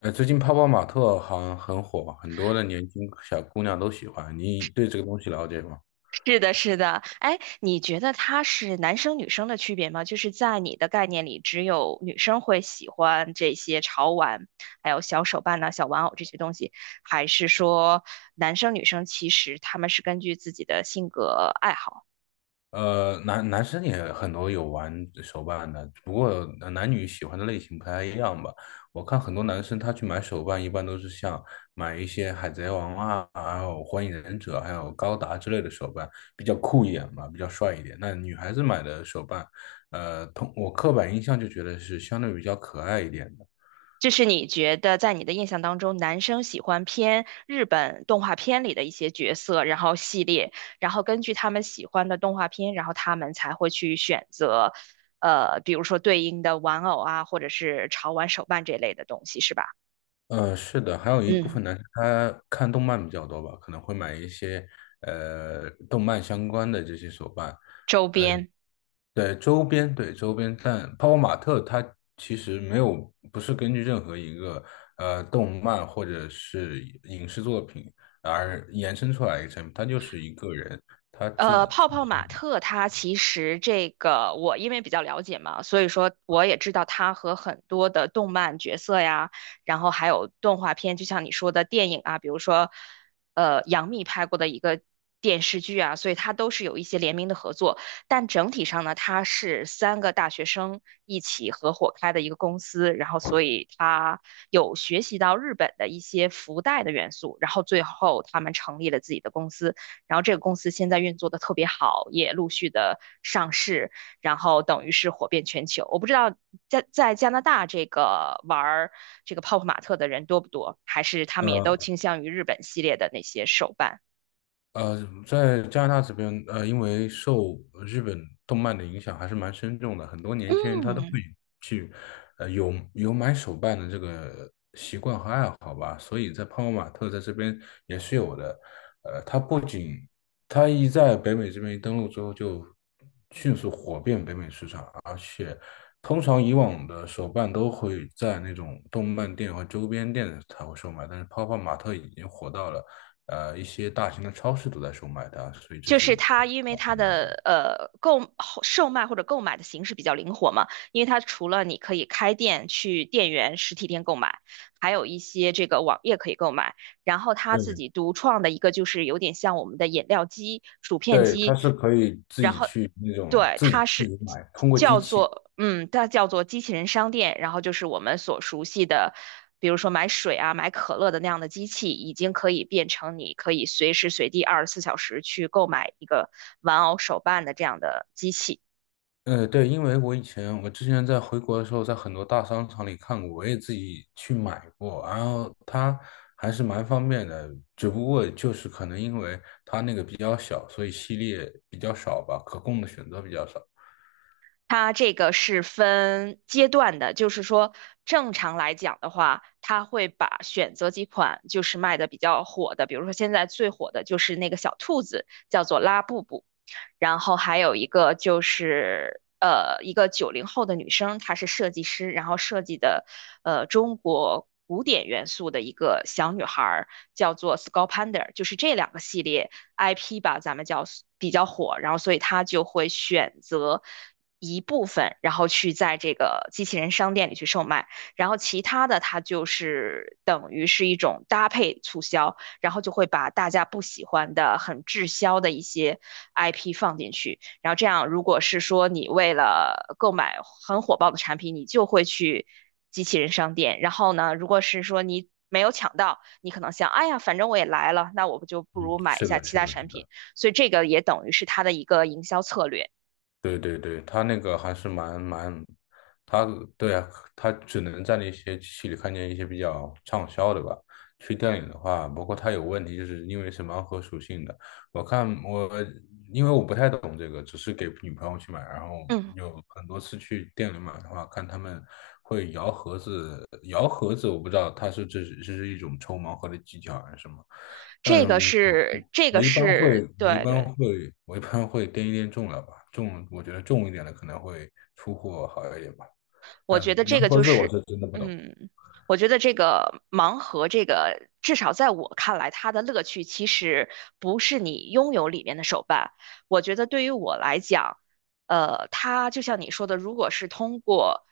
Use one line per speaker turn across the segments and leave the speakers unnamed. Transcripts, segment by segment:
最近泡泡玛特好像很火，很多的年轻小姑娘都喜欢。你对这个东西了解吗？
是的，是的，哎，你觉得它是男生女生的区别吗？就是在你的概念里，只有女生会喜欢这些潮玩，还有小手办呐、小玩偶这些东西，还是说男生女生其实他们是根据自己的性格爱好？
男生也很多有玩手办的，不过男女喜欢的类型不太一样吧。我看很多男生他去买手办，一般都是像买一些海贼王啊，还有火影忍者，还有高达之类的手办，比较酷一点嘛，比较帅一点。那女孩子买的手办，我刻板印象就觉得是相对比较可爱一点的。
就是你觉得在你的印象当中，男生喜欢偏日本动画片里的一些角色，然后系列，然后根据他们喜欢的动画片，然后他们才会去选择，比如说对应的玩偶啊，或者是潮玩手办这类的东西，是吧？
呃，是的，还有一部
嗯，
分男生他看动漫比较多吧，可能会买一些动漫相关的这些手办。
周
呃，
边。
对周边，对周边。但泡泡玛特它其实没有，不是根据任何一个动漫或者是影视作品而延伸出来一个产品，它就是一个人，
泡泡玛特它其实这个我因为比较了解嘛，所以说我也知道它和很多的动漫角色呀，然后还有动画片，就像你说的电影啊，比如说杨幂拍过的一个电视剧啊，所以它都是有一些联名的合作。但整体上呢，它是三个大学生一起合伙开的一个公司，然后所以它有学习到日本的一些福袋的元素，然后最后他们成立了自己的公司。然后这个公司现在运作的特别好，也陆续的上市，然后等于是火遍全球。我不知道在加拿大这个玩这个泡泡玛特的人多不多，还是他们也都
呃。
倾向于日本系列的那些手办。
在加拿大这边，因为受日本动漫的影响还是蛮深重的，很多年轻人他都
嗯，
会去，有买手办的这个习惯和爱好吧，所以在泡泡玛特在这边也是有的。它不仅它一在北美这边一登陆之后就迅速火遍北美市场，而且通常以往的手办都会在那种动漫店和周边店才会售卖，但是泡泡玛特已经火到了。一些大型的超市都在售卖它，所以这
就是
是
它，因为它的售卖或者购买的形式比较灵活嘛，因为它除了你可以开店去店员实体店购买，还有一些这个网页可以购买。然后他
对，
自己独创的一个就是有点像我们的饮料机、薯片
对，它
机，
是可以自
然
己
后
去那种
对，
自己
它
自己买，通过机器。
叫做机器人商店，然后就是我们所熟悉的，比如说买水啊、买可乐的那样的机器，已经可以变成你可以随时随地24小时去购买一个玩偶手办的这样的机器。
对，因为我之前在回国的时候，在很多大商场里看过，我也自己去买过，然后它还是蛮方便的，只不过就是可能因为它那个比较小，所以系列比较少吧，可供的选择比较少。
它这个是分阶段的，就是说正常来讲的话，它会把选择几款就是卖的比较火的，比如说现在最火的就是那个小兔子，叫做拉布布。然后还有一个就是一个90后的女生，她是设计师，然后设计的中国古典元素的一个小女孩儿，叫做 Sculpander，就是这两个系列 IP 吧，咱们叫比较火，然后所以她就会选择。一部分，然后去在这个机器人商店里去售卖，然后其他的它就是等于是一种搭配促销，然后就会把大家不喜欢的、很滞销的一些 IP 放进去。然后这样，如果是说你为了购买很火爆的产品，你就会去机器人商店。然后呢，如果是说你没有抢到，你可能想，哎呀，反正我也来了，那我不就不
嗯，
如买一
是
下
的，
其
是
他
的，是
产品。
的。
所以这个也等于是它的一个营销策略。
对对对，他那个还是蛮，他对啊，他只能在那些机器里看见一些比较畅销的吧。去电影的话，包括他有问题，就是因为是盲盒属性的。我看我因为我不太懂这个，只是给女朋友去买，然后
嗯，
有很多次去店里买的话，看他们会摇盒子，摇盒子我不知道他是这是一种抽盲盒的技巧还是什么，但
这
是
个
我
是这
我
个
一般
是
会，我一
对
般
对，
会，我一般会掂一掂重量吧，重，我觉得重一点的可能会出货好一点吧。
我
但
觉得这个
洋盒
就
子我
是，
是真的不懂。
嗯，我觉得这个盲盒，这个至少在我看来，它的乐趣其实不是你拥有里面的手办。我觉得对于我来讲，它就像你说的，如果是通过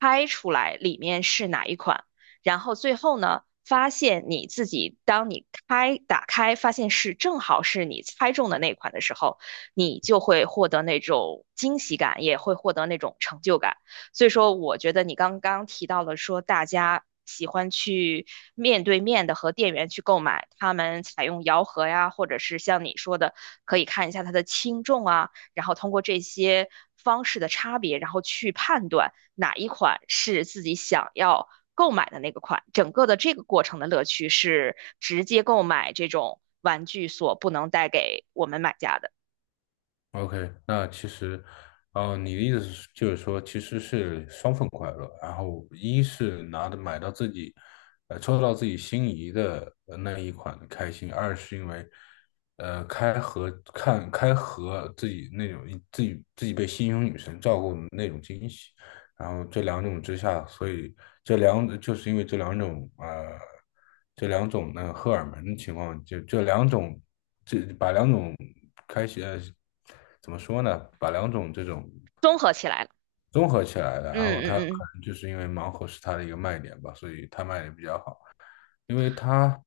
猜出来里面是哪一款，然后最后呢，发现你自己当你开打开，发现是正好是你猜中的那款的时候，你就会获得那种惊喜感，也会获得那种成就感。所以说，我觉得你刚刚提到了说大家喜欢去面对面的和店员去购买，他们采用摇盒呀，或者是像你说的，可以看一下它的轻重啊，然后通过这些方式的差别，然后去判断哪一款是自己想要购买的那个款。整个的这个过程的乐趣是直接购买这种玩具所不能带给我们买家的。
OK,那其实，哦、你的意思是就是说，其实是双份快乐。然后，一是拿的买到自己，抽到自己心仪的那一款的开心；二是因为，开盒自己那种自己被心仪女神照顾的那种惊喜。然后这两种之下，所以这两就是因为这两种那个荷尔蒙的情况，就这两种，这把两种开始怎么说呢？把两种这种
综合起来了，
综合起来的，
嗯
然后它
嗯嗯。
可能就是因为盲盒是它的一个卖点吧，所以它卖的比较好。因为他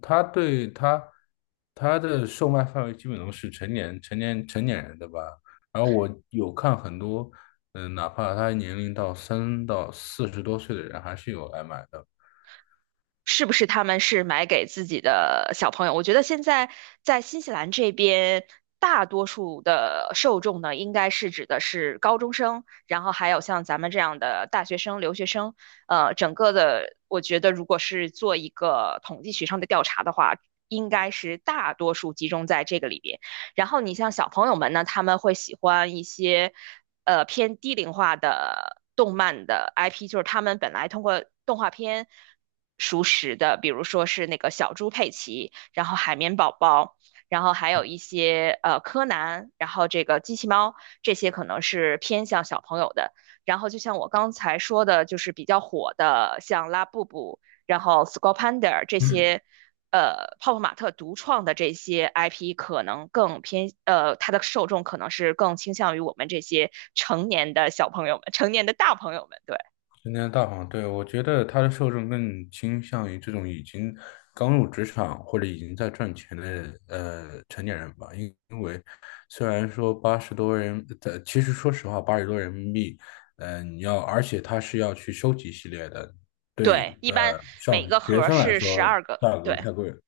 他对他他的售卖范围基本都是成年人的吧。然后我有看很多，嗯、哪怕他年龄到3到40多岁的人，还是有来买的。
是不是他们是买给自己的小朋友？我觉得现在在新西兰这边，大多数的受众呢，应该是指的是高中生，然后还有像咱们这样的大学生、留学生。整个的，我觉得如果是做一个统计学上的调查的话，应该是大多数集中在这个里边。然后你像小朋友们呢，他们会喜欢一些偏低龄化的动漫的 IP，就是他们本来通过动画片熟识的，比如说是那个小猪佩奇，然后海绵宝宝。然后还有一些柯南，然后这个机器猫，这些可能是偏向小朋友的。然后就像我刚才说的，就是比较火的，像拉布布，然后 s c u l l Panda 这些泡泡玛特独创的这些 IP 可能更偏，它的受众可能是更倾向于我们这些成年的小朋友们、成年的大朋友们。对
今天大黄，对，我觉得他的受众更倾向于这种已经刚入职场或者已经在赚钱的成年人吧，因为虽然说八十多人，其实说实话，80多人民币，你要，而且他是要去收集系列的，
对，
对，
一般
呃，
每
上
个盒
学
儿
生来
是十
说
二个。
价格
对，
太贵了，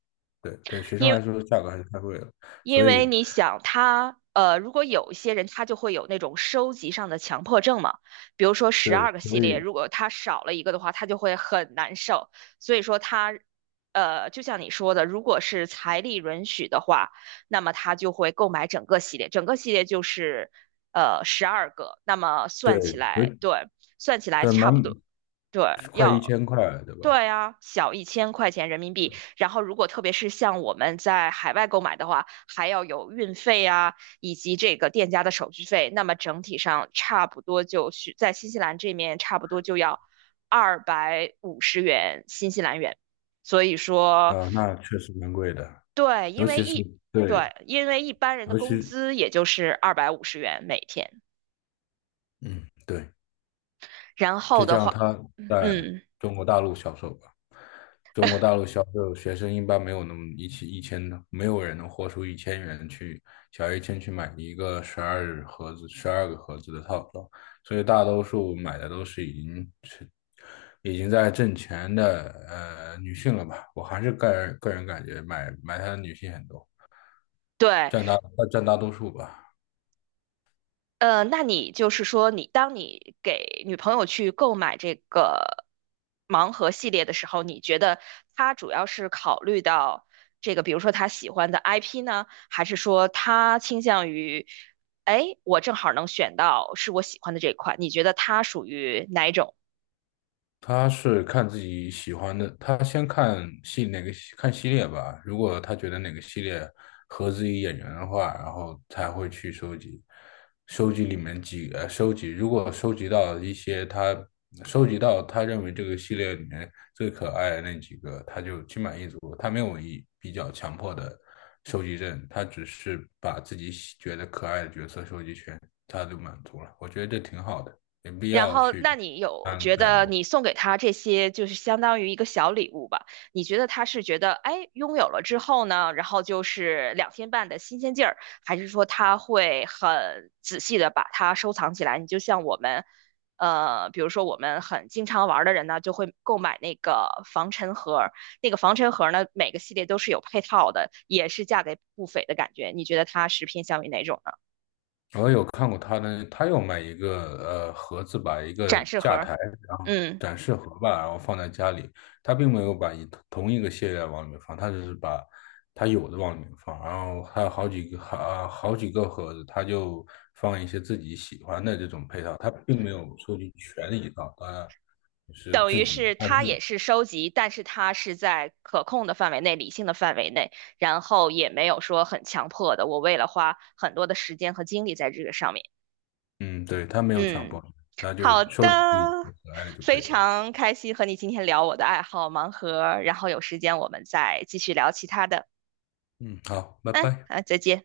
对对，学生
因
来
为。
说价格还是太贵了，
因
所
为
以
你想他，如果有一些人他就会有那种收集上的强迫症嘛，比如说十
对，
二个
所
系列，
以
如果他少了一个的话，他就会很难受。所以说他，就像你说的，如果是财力允许的话，那么他就会购买整个系列，整个系列就是十二个，那么算起
对，有
来，对，算起来
对
差不
蛮
多，对，
快一
要。
千块，对吧？
对啊，小1000块钱人民币，然后，如果特别是像我们在海外购买的话，还要有运费啊，以及这个店家的手续费。那么整体上差不多就是在新西兰这面差不多就要250元新西兰元。所以说，
啊，那确实蛮贵的，
对，
尤其是对，
因为一般人的
尤
工
其
资也就是250元每天。
嗯对，
然后
再
的
加上
话，
它在
嗯，
中国大陆销售吧，中国大陆销售学生一般没有那么一起一千的，没有人能豁出1000元去小1000去买一个12盒子、12个盒子的套装，所以大多数买的都是已经在挣钱的女性了吧，我还是个人感觉买它的女性很多，
对，
占大占大多数吧。
那你就是说，你当你给女朋友去购买这个盲盒系列的时候，你觉得她主要是考虑到这个，比如说她喜欢的 IP 呢，还是说她倾向于，哎，我正好能选到是我喜欢的这一款？你觉得她属于哪一种？
他是看自己喜欢的，他先看系哪个系看系列吧。如果他觉得哪个系列合自己眼缘的话，然后才会去收集，收集里面几呃收集。如果收集到一些他收集到他认为这个系列里面最可爱的那几个，他就心满意足。他没有比较强迫的收集症，他只是把自己觉得可爱的角色收集全，他就满足了。我觉得这挺好的，没必
然
要
后，
去
那你有
贪
觉
太
得
多。
你送给他这些，就是相当于一个小礼物吧？你觉得他是觉得，哎，拥有了之后呢，然后就是2天半的新鲜劲儿，还是说他会很仔细的把它收藏起来？你就像我们，比如说我们很经常玩儿的人呢，就会购买那个防尘盒儿，那个防尘盒儿呢，每个系列都是有配套的，也是价格不菲的感觉。你觉得它是偏向于哪种呢？
我有看过他的，他有买一个盒子吧，一
展
个
示盒
架
儿，
台，然后
嗯。
展示盒吧，然后放在家里。他并没有把一同一个系列往里面放，他只是把他有的往里面放，然后还有好几个好呃好几个盒子，他就放一些自己喜欢的这种配套，他并没有收集全一套，他就是
等
自
于
己
是它也是收集，但是它是在可控的范围内、理性的范围内，然后也没有说很强迫的。我为了花很多的时间和精力在这个上面，
嗯，对，他没有强
嗯，
迫你，他就
好的，
收集自己最可爱的就可
非
以了。
常开心和你今天聊我的爱好盲盒，然后有时间我们再继续聊其他的。
嗯，好，拜
嗯，
拜。
好，再见。